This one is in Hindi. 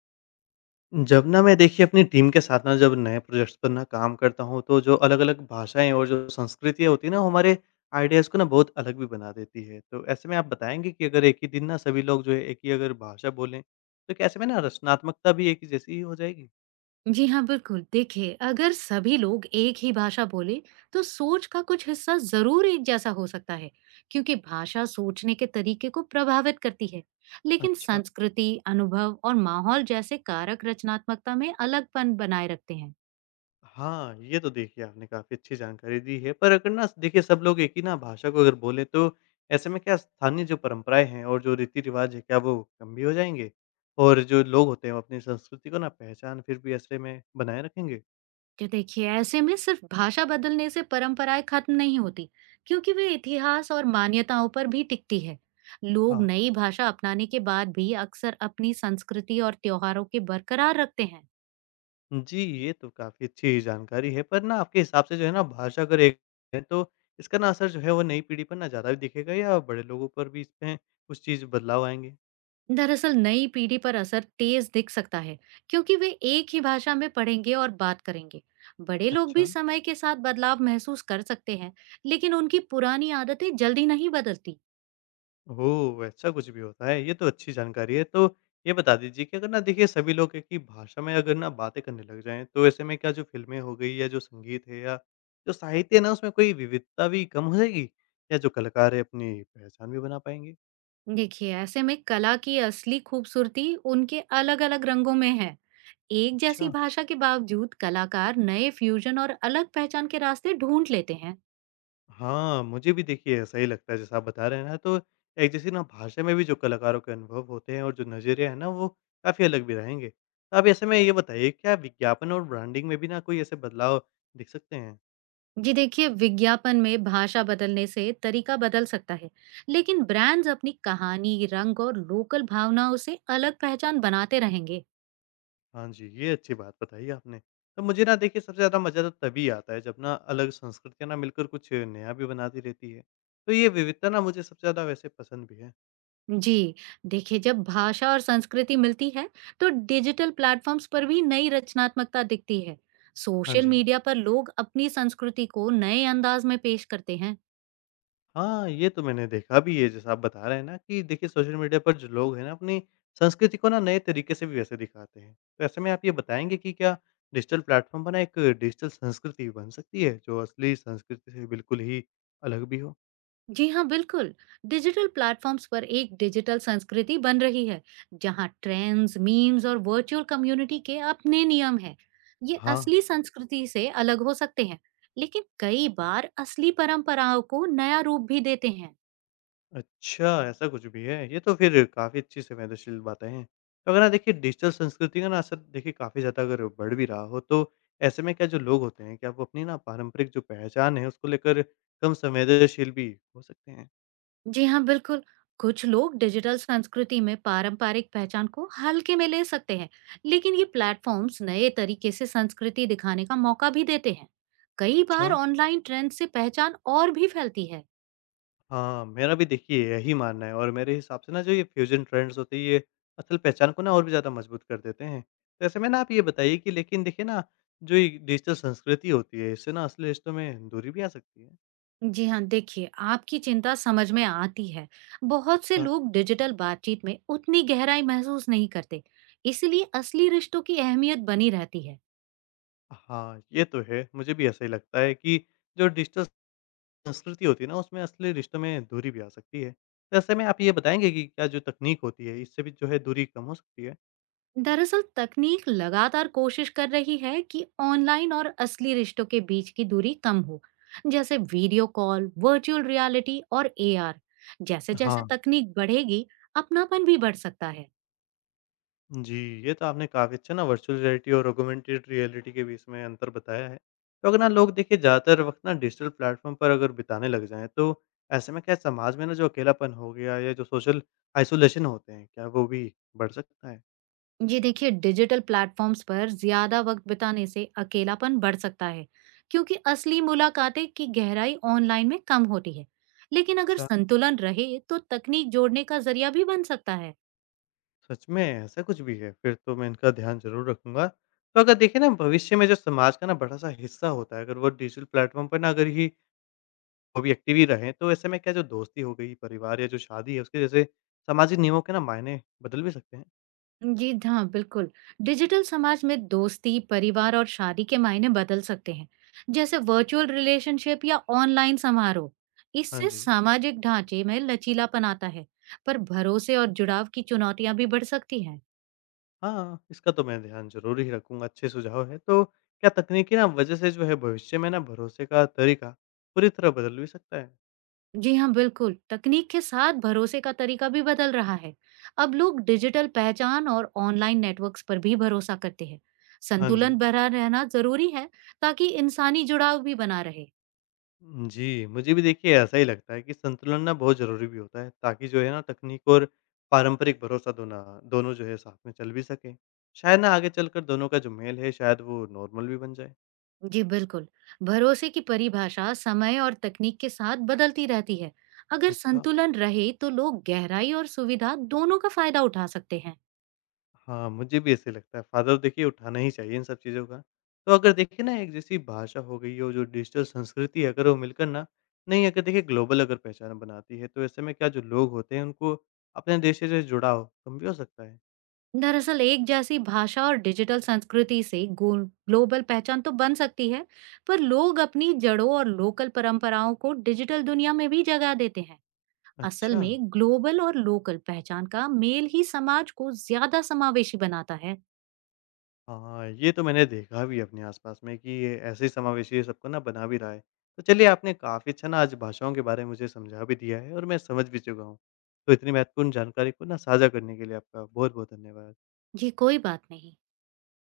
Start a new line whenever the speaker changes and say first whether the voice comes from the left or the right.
left: जब ना मैं देखिए अपनी टीम के साथ ना जब नए प्रोजेक्ट्स पर ना काम करता हूँ तो जो अलग-अलग भाषाएँ और जो संस्कृतियाँ होती है ना, वो हमारे आइडियाज़ को ना बहुत अलग भी बना देती है। तो ऐसे में आप बताएँगे कि अगर एक ही दिन ना सभी लोग जो है एक ही अगर भाषा बोलें, तो कैसे में ना रचनात्मकता भी एक ही जैसी ही हो जाएगी?
right: जी हाँ बिल्कुल। देखिए, अगर सभी लोग एक ही भाषा बोले तो सोच का कुछ हिस्सा जरूर एक जैसा हो सकता है, क्योंकि भाषा सोचने के तरीके को प्रभावित करती है। लेकिन
left: अच्छा।
right: संस्कृति, अनुभव और माहौल जैसे कारक रचनात्मकता में अलगपन बनाए रखते हैं।
left: हाँ, ये तो देखिए आपने काफ़ी अच्छी जानकारी दी है। पर अगर ना देखिए सब लोग एक ही ना भाषा को अगर बोले तो ऐसे में क्या स्थानीय जो परंपराएँ हैं और जो रीति-रिवाज है, क्या वो कम भी हो जाएँगे? और जो लोग होते हैं, वो अपनी संस्कृति को ना पहचान फिर भी ऐसे में बनाए रखेंगे?
right: तो देखिए, ऐसे में सिर्फ भाषा बदलने से परंपराएं खत्म नहीं होती, क्योंकि वे इतिहास और मान्यताओं पर भी टिकती है। लोग
left: हाँ।
right: नई भाषा अपनाने के बाद भी अक्सर अपनी संस्कृति और त्योहारों के बरकरार रखते हैं।
left: जी, ये तो काफ़ी अच्छी जानकारी है। पर ना आपके हिसाब से जो है ना भाषा अगर एक है, तो इसका ना असर जो है वो नई पीढ़ी पर ना ज़्यादा भी दिखेगा या बड़े लोगों पर भी इसमें कुछ चीज़ बदलाव आएँगे?
right: दरअसल नई पीढ़ी पर असर तेज दिख सकता है, क्योंकि वे एक ही भाषा में पढ़ेंगे और बात करेंगे। बड़े लोग भी
left: अच्छा।
right: समय के साथ बदलाव महसूस कर सकते हैं, लेकिन उनकी पुरानी आदतें जल्दी नहीं बदलती।
left: ओह! ऐसा कुछ भी होता है, ये तो अच्छी जानकारी है। तो ये बता दीजिए कि अगर ना देखिए सभी लोग एक ही भाषा में अगर ना बातें करने लग जाएँ, तो ऐसे में क्या जो फ़िल्में हो गई या जो संगीत है या जो साहित्य है ना, उसमें कोई विविधता भी कम हो जाएगी? या जो कलाकार है अपनी पहचान भी बना पाएँगे?
right: देखिए, ऐसे में कला की असली खूबसूरती उनके अलग अलग रंगों में है। एक जैसी
left: अच्छा,
right: भाषा के बावजूद कलाकार नए फ्यूजन और अलग पहचान के रास्ते ढूंढ लेते हैं।
left: हाँ, मुझे भी देखिए ऐसा ही लगता है जैसा आप बता रहे हैं ना, तो एक जैसी ना भाषा में भी जो कलाकारों के अनुभव होते हैं और जो नज़रिया है ना, वो काफ़ी अलग भी रहेंगे। तो आप ऐसे में ये बताइए, क्या विज्ञापन और ब्रांडिंग में भी ना कोई ऐसे बदलाव दिख सकते हैं?
right: जी, देखिए, विज्ञापन में भाषा बदलने से तरीका बदल सकता है, लेकिन ब्रांड्स अपनी कहानी, रंग और लोकल भावनाओं से अलग पहचान बनाते रहेंगे।
left: हाँ जी, ये अच्छी बात बताई आपने। तो मुझे ना देखिए सबसे ज़्यादा मज़ा तो तभी आता है जब ना अलग संस्कृतियाँ ना मिलकर कुछ नया भी बनाती रहती है। तो ये विविधता ना मुझे सबसे ज़्यादा वैसे पसंद भी है।
right: जी, देखिए, जब भाषा और संस्कृति मिलती है तो डिजिटल प्लेटफॉर्म्स पर भी नई रचनात्मकता दिखती है।
left: हाँ
right: सोशल
left: जी।
right: मीडिया पर लोग अपनी संस्कृति को नए अंदाज में पेश करते हैं।
left: हाँ, ये तो मैंने देखा भी है जैसा आप बता रहे हैं ना, कि देखिए सोशल मीडिया पर जो लोग हैं ना अपनी संस्कृति को ना नए तरीके से भी वैसे दिखाते हैं। तो ऐसे में आप ये बताएँगे कि क्या डिजिटल प्लेटफ़ॉर्म पर ना एक डिजिटल संस्कृति बन सकती है जो असली संस्कृति से बिल्कुल ही अलग भी हो?
right: जी हाँ बिल्कुल। डिजिटल प्लेटफॉर्म्स पर एक डिजिटल संस्कृति बन रही है, जहाँ ट्रेंड्स, मीम्स और वर्चुअल कम्युनिटी के अपने नियम हैं। ये
left: हाँ।
right: असली संस्कृति से अलग हो सकते हैं, लेकिन कई बार असली परंपराओं को नया रूप भी देते हैं।
left: अच्छा, ऐसा कुछ भी है? ये तो फिर काफ़ी अच्छी संवेदनशील बातें हैं। तो अगर ना देखिए डिजिटल संस्कृति का ना असर देखिए काफ़ी ज़्यादा अगर बढ़ भी रहा हो, तो ऐसे में क्या जो लोग होते हैं, क्या वो अपनी ना पारंपरिक जो पहचान है उसको लेकर कम संवेदनशील भी हो सकते हैं?
right: जी हाँ बिल्कुल। कुछ लोग डिजिटल संस्कृति में पारंपरिक पहचान को हल्के में ले सकते हैं, लेकिन ये प्लेटफॉर्म्स नए तरीके से संस्कृति दिखाने का मौका भी देते हैं। कई
left: अच्छा,
right: बार ऑनलाइन ट्रेंड से पहचान और भी फैलती है।
left: हाँ, मेरा भी देखिए यही मानना है और मेरे हिसाब से ना जो ये फ्यूज़न ट्रेंड्स होते हैं, ये असल पहचान को ना और भी ज़्यादा मजबूत कर देते हैं। तो ऐसे में ना आप ये बताइए कि लेकिन देखिए ना, जो ये डिजिटल संस्कृति होती है, इससे ना असली रिश्तों में दूरी भी आ सकती है?
right: जी हाँ, देखिए, आपकी चिंता समझ में आती है। बहुत से
left: अच्छा।
right: लोग डिजिटल बातचीत में उतनी गहराई महसूस नहीं करते, इसलिए असली रिश्तों की अहमियत बनी रहती है।
left: हाँ, ये तो है। मुझे भी ऐसा ही लगता है कि जो डिजिटल संस्कृति होती है ना, उसमें असली रिश्तों में दूरी भी आ सकती है। तो ऐसे में आप ये बताएँगे कि क्या जो तकनीक होती है, इससे भी जो है दूरी कम हो सकती है?
right: दरअसल तकनीक लगातार कोशिश कर रही है कि ऑनलाइन और असली रिश्तों के बीच की दूरी कम हो, जैसे वीडियो कॉल, वर्चुअल रियलिटी और एआर। जैसे जैसे
left: हाँ।
right: तकनीक बढ़ेगी, अपनापन भी बढ़ सकता है।
left: जी, ये तो आपने काफ़ी अच्छा ना वर्चुअल रियलिटी और ऑगमेंटेड रियलिटी के बीच में अंतर बताया है। तो अगर ना लोग देखिए ज़्यादातर वक़्त ना डिजिटल प्लेटफ़ॉर्म पर अगर बिताने लग जाएँ, तो ऐसे में क्या समाज में ना जो अकेलापन हो गया या जो सोशल आइसोलेशन होते हैं, क्या वो भी बढ़ सकता है?
right: जी, देखिए, डिजिटल प्लेटफॉर्म्स पर ज्यादा वक्त बिताने से अकेलापन बढ़ सकता है, क्योंकि असली मुलाकातें की गहराई ऑनलाइन में कम होती है। लेकिन अगर
left: अच्छा।
right: संतुलन रहे तो तकनीक जोड़ने का जरिया भी बन सकता है।
left: सच में ऐसा कुछ भी है? फिर तो मैं इनका ध्यान ज़रूर रखूँगा। तो अगर देखिए ना भविष्य में जो समाज का ना बड़ा-सा हिस्सा होता है, अगर वो डिजिटल प्लेटफ़ॉर्म पर ना अगर ही वो भी एक्टिव ही रहें, तो ऐसे में क्या जो दोस्ती हो गई, परिवार या जो शादी है, उसके जैसे सामाजिक नियमों के ना मायने बदल भी सकते हैं?
right: जी हाँ बिल्कुल। डिजिटल समाज में दोस्ती, परिवार और शादी के मायने बदल सकते हैं, जैसे वर्चुअल रिलेशनशिप या ऑनलाइन समारोह।
left: हाँ
right: इससे
left: जी।
right: सामाजिक ढांचे में लचीलापन आता है, पर भरोसे और जुड़ाव की चुनौतियां भी बढ़ सकती हैं।
left: हाँ, इसका तो मैं ध्यान ज़रूर ही रखूँगा, अच्छे सुझाव हैं। तो क्या तकनीकी ना वजह से जो है भविष्य में ना भरोसे का तरीका पूरी तरह बदल भी सकता है?
right: जी हाँ, बिल्कुल। तकनीक के साथ भरोसे का तरीका भी बदल रहा है। अब लोग डिजिटल पहचान और ऑनलाइन नेटवर्क्स पर भी भरोसा करते हैं।
left: हाँ
right: संतुलन
left: जी।
right: बना रहना जरूरी है ताकि इंसानी जुड़ाव भी बना रहे।
left: जी, मुझे भी देखिए ऐसा ही लगता है कि संतुलन ना बहुत ज़रूरी भी होता है, ताकि जो है ना तकनीक और पारंपरिक भरोसा दोना दोनों जो है साथ में चल भी सकें। शायद ना आगे चलकर दोनों का जो मेल है शायद वो नॉर्मल भी बन जाए।
right: जी बिल्कुल। भरोसे की परिभाषा समय और तकनीक के साथ बदलती रहती है। अगर
left: अच्छा।
right: संतुलन रहे तो लोग गहराई और सुविधा दोनों का फायदा उठा सकते हैं।
left: हाँ, मुझे भी ऐसे लगता है, फ़ायदा तो देखिए उठाना ही चाहिए इन सब चीज़ों का। तो अगर देखिए ना एक जैसी भाषा हो गई और जो डिजिटल संस्कृति है अगर वो मिलकर ना नहीं अगर देखिए ग्लोबल अगर पहचान बनाती है, तो ऐसे में क्या जो लोग होते हैं उनको अपने देश से जो है जुड़ाव कम भी हो सकता है?
right: दरअसल एक जैसी भाषा और डिजिटल संस्कृति से ग्लोबल पहचान तो बन सकती है, पर लोग अपनी जड़ों और लोकल परंपराओं को डिजिटल दुनिया में भी जगह देते हैं। असल
left: अच्छा।
right: में ग्लोबल और लोकल पहचान का मेल ही समाज को ज्यादा समावेशी बनाता है।
left: हाँ, ये तो मैंने देखा भी अपने आसपास में कि ये ऐसे ही समावेशी सबको ना बना भी रहा है। तो चलिए आपने काफ़ी अच्छा ना आज भाषाओं के बारे में मुझे समझा भी दिया है और मैं समझ भी चुका हूँ। तो इतनी महत्वपूर्ण जानकारी को ना साझा करने के लिए आपका बहुत-बहुत धन्यवाद।
right: ये कोई बात नहीं।